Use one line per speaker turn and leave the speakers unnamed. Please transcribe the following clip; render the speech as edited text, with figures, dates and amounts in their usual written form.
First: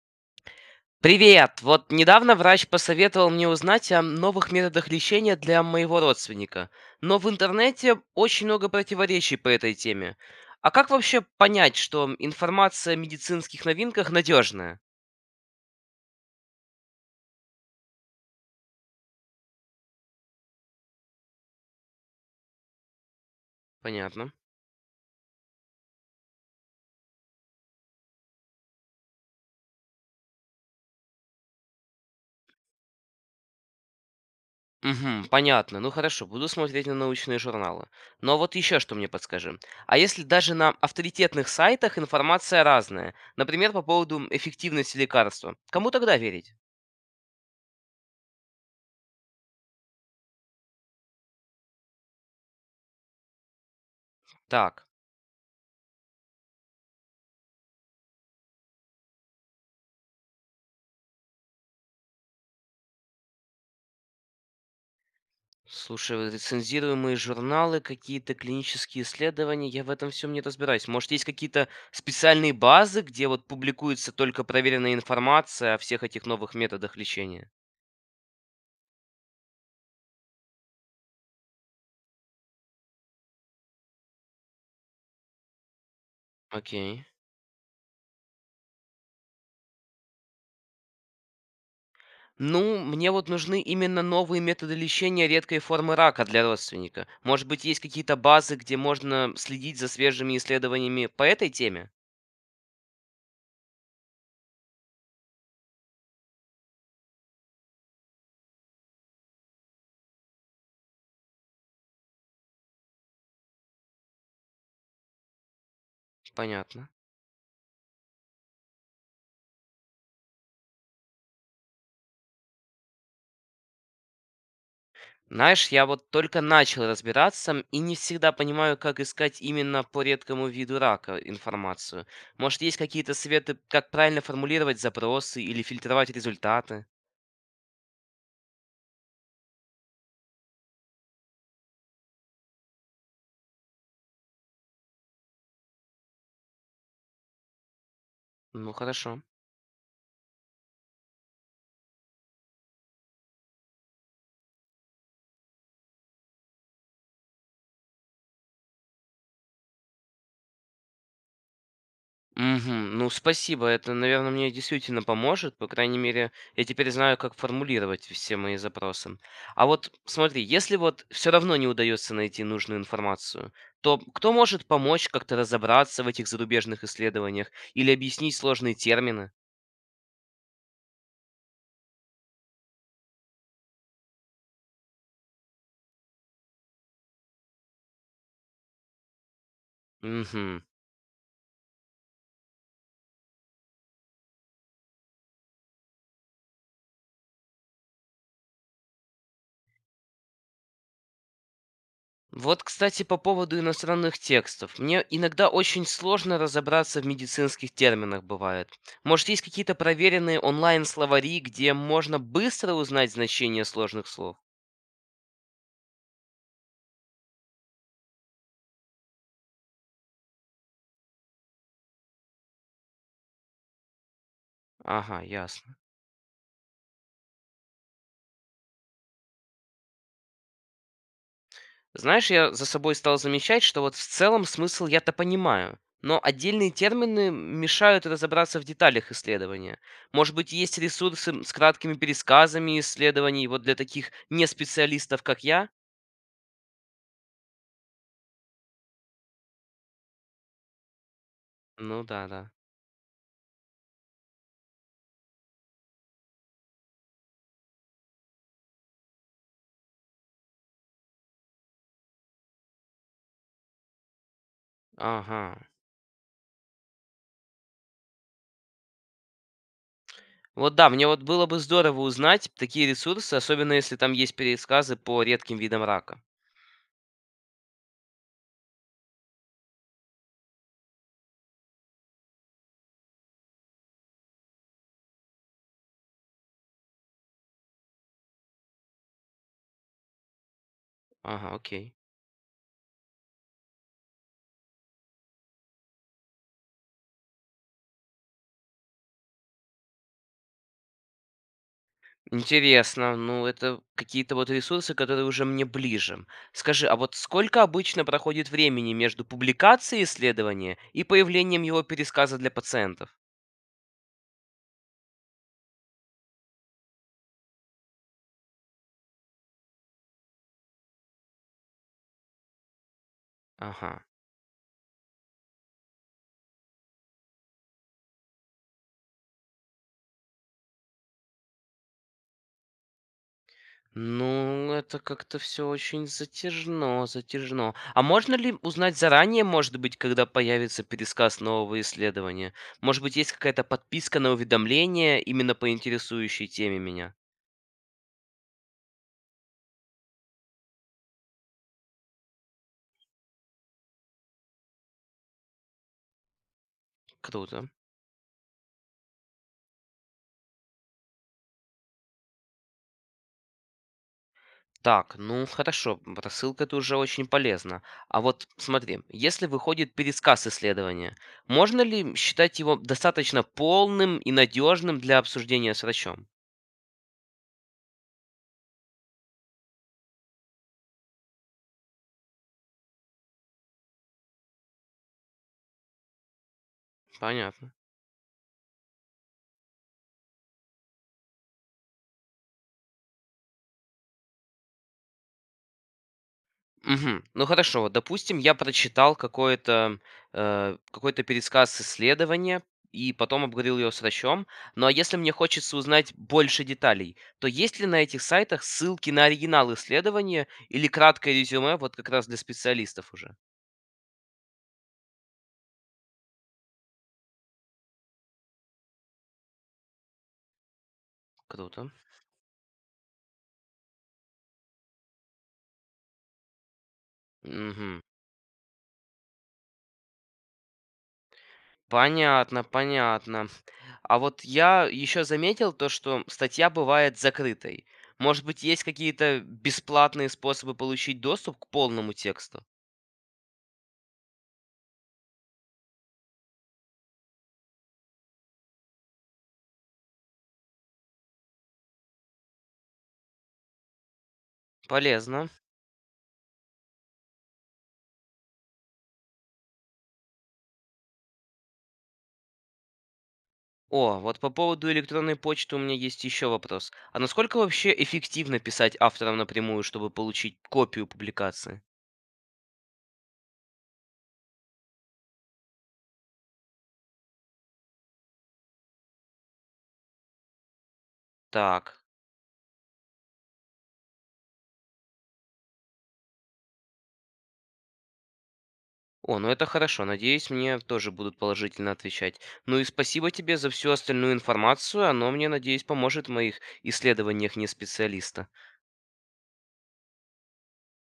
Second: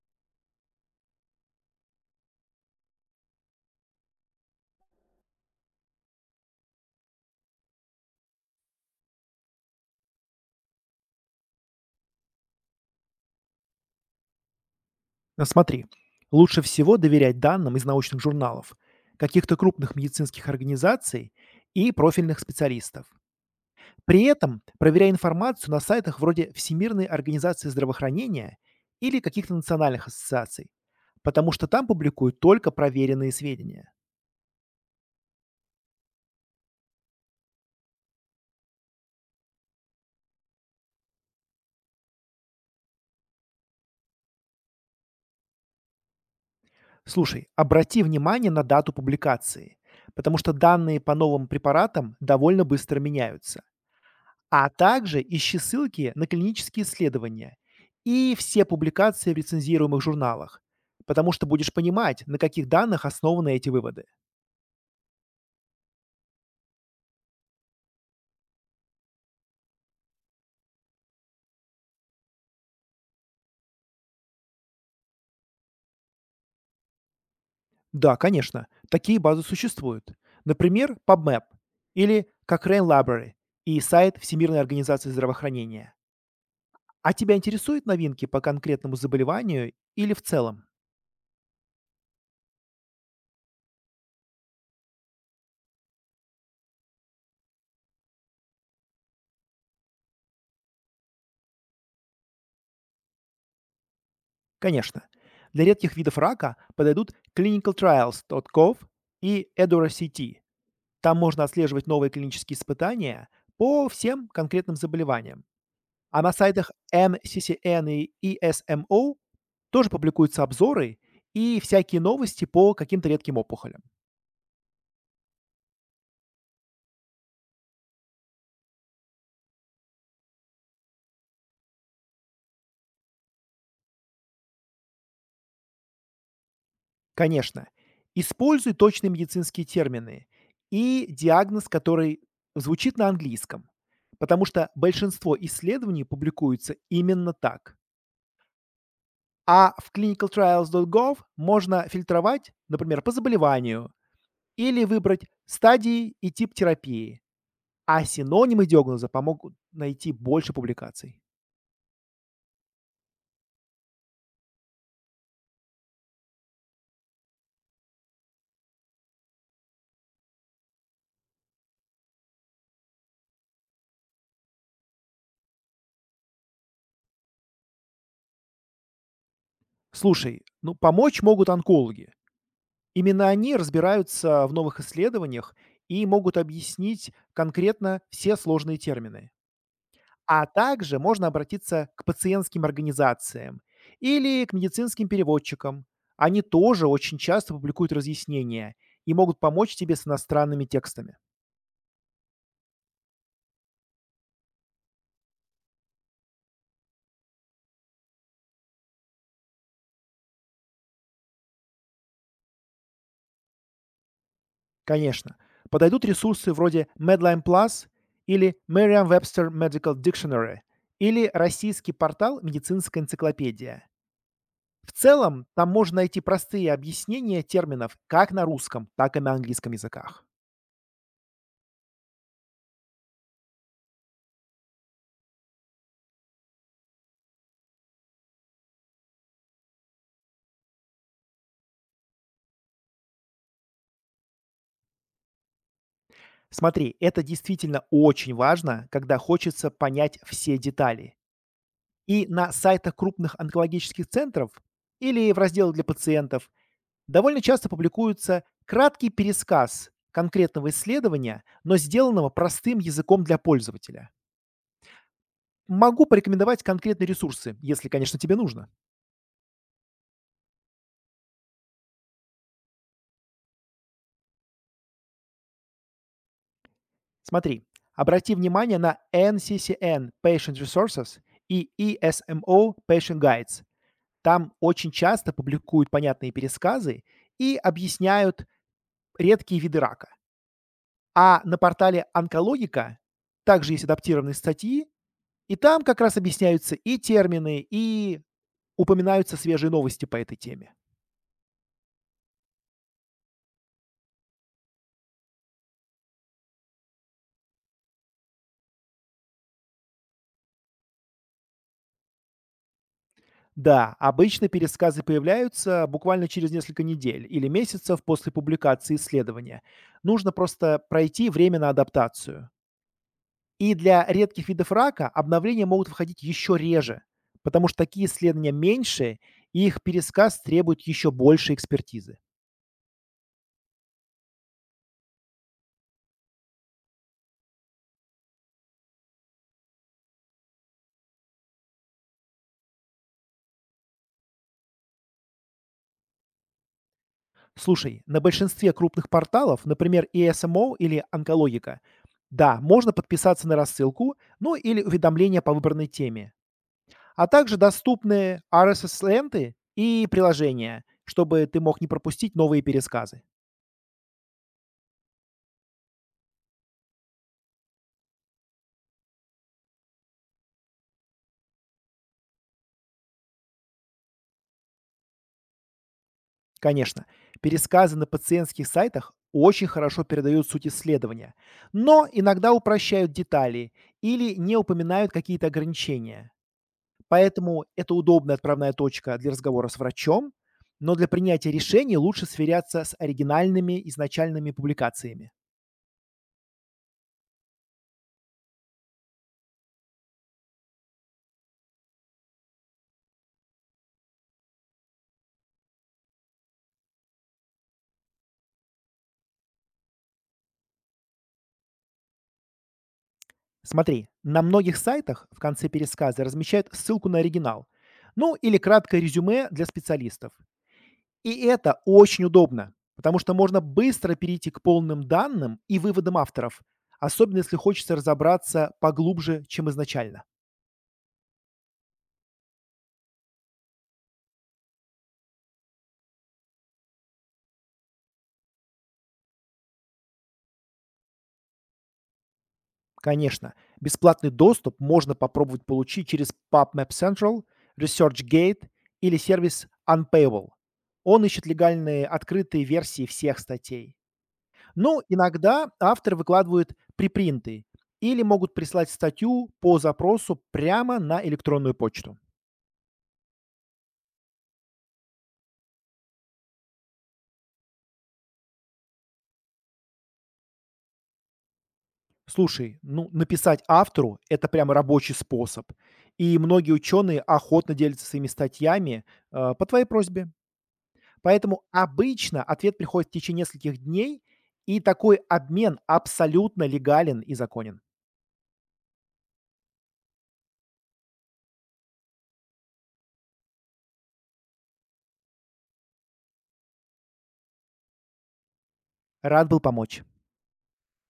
Привет! Вот недавно врач посоветовал мне узнать о новых методах лечения для моего родственника. Но в интернете очень много противоречий по этой теме. А как вообще понять, что информация о медицинских новинках надежная?
Ну, смотри, лучше всего доверять данным из научных журналов, каких-то крупных медицинских организаций и профильных специалистов. При
Понятно.
этом проверяй информацию на сайтах вроде Всемирной организации здравоохранения или каких-то национальных ассоциаций, потому что там публикуют только проверенные сведения.
Угу, понятно. Ну хорошо, буду смотреть на научные журналы. Но вот еще что мне подскажи. А если даже на авторитетных сайтах информация разная, например, по поводу эффективности лекарства, кому тогда верить?
Слушай, обрати внимание на дату публикации, потому что данные по новым препаратам довольно быстро меняются. А
Так.
также ищи ссылки на клинические исследования и все публикации в рецензируемых журналах, потому что будешь понимать, на каких данных основаны эти выводы.
Слушай, вот рецензируемые журналы, какие-то клинические исследования, я в этом всем не разбираюсь. Может, есть какие-то специальные базы, где вот публикуется только проверенная информация о всех этих новых методах лечения?
Да, конечно, такие базы существуют. Например, PubMed или Cochrane Library и сайт Всемирной организации здравоохранения.
Окей.
А тебя интересуют новинки по конкретному заболеванию или в целом?
Ну, мне вот нужны именно новые методы лечения редкой формы рака для родственника. Может быть, есть какие-то базы, где можно следить за свежими исследованиями по этой теме?
Конечно. Для редких видов рака подойдут clinicaltrials.gov и EDORA.CT. Там можно отслеживать новые клинические испытания по всем конкретным заболеваниям. А на сайтах
Понятно.
NCCN и ESMO тоже публикуются обзоры и всякие новости по каким-то редким опухолям.
Знаешь, я вот только начал разбираться и не всегда понимаю, как искать именно по редкому виду рака информацию. Может, есть какие-то советы, как правильно формулировать запросы или фильтровать результаты?
Конечно. Используй точные медицинские термины и диагноз, который звучит на английском, потому что большинство исследований публикуется именно так.
Ну, хорошо.
А в clinicaltrials.gov можно фильтровать, например, по заболеванию или выбрать стадии и тип терапии, а синонимы диагноза помогут найти больше публикаций.
Угу, ну спасибо, это, наверное, мне действительно поможет. По крайней мере, я теперь знаю, как формулировать все мои запросы. А вот смотри, если вот все равно не удается найти нужную информацию, то кто может помочь как-то разобраться в этих зарубежных исследованиях или объяснить сложные термины?
Слушай, ну помочь могут онкологи. Именно они разбираются в новых исследованиях и могут объяснить конкретно все сложные термины. А
Мгм.
также можно обратиться к пациентским организациям или к медицинским переводчикам. Они тоже очень часто публикуют разъяснения и могут помочь тебе с иностранными текстами.
Вот, кстати, по поводу иностранных текстов. Мне иногда очень сложно разобраться в медицинских терминах бывает. Может, есть какие-то проверенные онлайн-словари, где можно быстро узнать значение сложных слов?
Конечно, подойдут ресурсы вроде Medline Plus или Merriam-Webster Medical Dictionary или российский портал «Медицинская энциклопедия». В
Ага,
целом, там
ясно.
можно найти простые объяснения терминов как на русском, так и на английском языках.
Знаешь, я за собой стал замечать, что вот в целом смысл я-то понимаю, но отдельные термины мешают разобраться в деталях исследования. Может быть, есть ресурсы с краткими пересказами исследований вот для таких неспециалистов, как я?
Смотри, это действительно очень важно, когда хочется понять все детали.
Ну
И
да, да.
на сайтах крупных онкологических центров или в разделах для пациентов довольно часто публикуется краткий пересказ конкретного исследования, но сделанного простым языком для пользователя.
Ага.
Могу порекомендовать конкретные ресурсы, если, конечно, тебе нужно.
Вот да, мне вот было бы здорово узнать такие ресурсы, особенно если там есть пересказы по редким видам рака.
Смотри, обрати внимание на NCCN Patient Resources и ESMO Patient Guides. Там очень часто публикуют понятные пересказы и объясняют редкие виды рака. А
Ага,
на
окей.
портале Онкологика также есть адаптированные статьи, и там как раз объясняются и термины, и упоминаются свежие новости по этой теме.
Интересно, ну это какие-то вот ресурсы, которые уже мне ближе. Скажи, а вот сколько обычно проходит времени между публикацией исследования и появлением его пересказа для пациентов?
Да, обычно пересказы появляются буквально через несколько недель или месяцев после публикации исследования. Нужно просто пройти время на адаптацию. И
Ага.
для редких видов рака обновления могут выходить еще реже, потому что такие исследования меньше, и их пересказ требует еще больше экспертизы.
Ну, это как-то все очень затяжно, затяжно. А можно ли узнать заранее, может быть, когда появится пересказ нового исследования? Может быть, есть какая-то подписка на уведомления именно по интересующей теме меня?
Слушай, на большинстве крупных порталов, например, ESMO или Онкологика, да, можно подписаться на рассылку, ну или уведомления по выбранной теме. А также
Круто.
доступны RSS-ленты и приложения, чтобы ты мог не пропустить новые пересказы.
Так, ну хорошо, рассылка это уже очень полезно. А вот смотри, если выходит пересказ исследования, можно ли считать его достаточно полным и надежным для обсуждения с врачом?
Конечно, пересказы на пациентских сайтах очень хорошо передают суть исследования, но иногда упрощают детали или не упоминают какие-то ограничения. Поэтому
Понятно.
это удобная отправная точка для разговора с врачом, но для принятия решений лучше сверяться с оригинальными изначальными публикациями.
Мгм. Ну хорошо, вот, допустим, я прочитал какой-то пересказ исследования и потом обговорил ее с врачом. Ну а если мне хочется узнать больше деталей, то есть ли на этих сайтах ссылки на оригинал исследования или краткое резюме, вот как раз для специалистов уже?
Смотри, на многих сайтах в конце пересказа размещают ссылку на оригинал, ну или краткое резюме для специалистов. И это
Круто.
очень удобно, потому что можно быстро перейти к полным данным и выводам авторов, особенно если хочется
Мгм.
разобраться поглубже, чем изначально.
Понятно, понятно. А вот я еще заметил то, что статья бывает закрытой. Может быть, есть какие-то бесплатные способы получить доступ к полному тексту?
Конечно, бесплатный доступ можно попробовать получить через PubMed Central, ResearchGate или сервис Unpayable. Он ищет легальные открытые версии всех статей. Ну,
Полезно.
иногда авторы выкладывают припринты или могут прислать статью по запросу прямо на электронную почту.
О, вот по поводу электронной почты у меня есть еще вопрос. А насколько вообще эффективно писать авторам напрямую, чтобы получить копию публикации?
Слушай, ну, написать автору- это прям рабочий способ. И многие ученые охотно делятся своими статьями, по твоей просьбе. Поэтому
Так.
обычно ответ приходит в течение нескольких дней, и такой обмен абсолютно легален и законен.
О, ну это хорошо. Надеюсь, мне тоже будут положительно отвечать. Ну и спасибо тебе за всю остальную информацию. Она мне, надеюсь, поможет в моих исследованиях не специалиста.
Рад был помочь.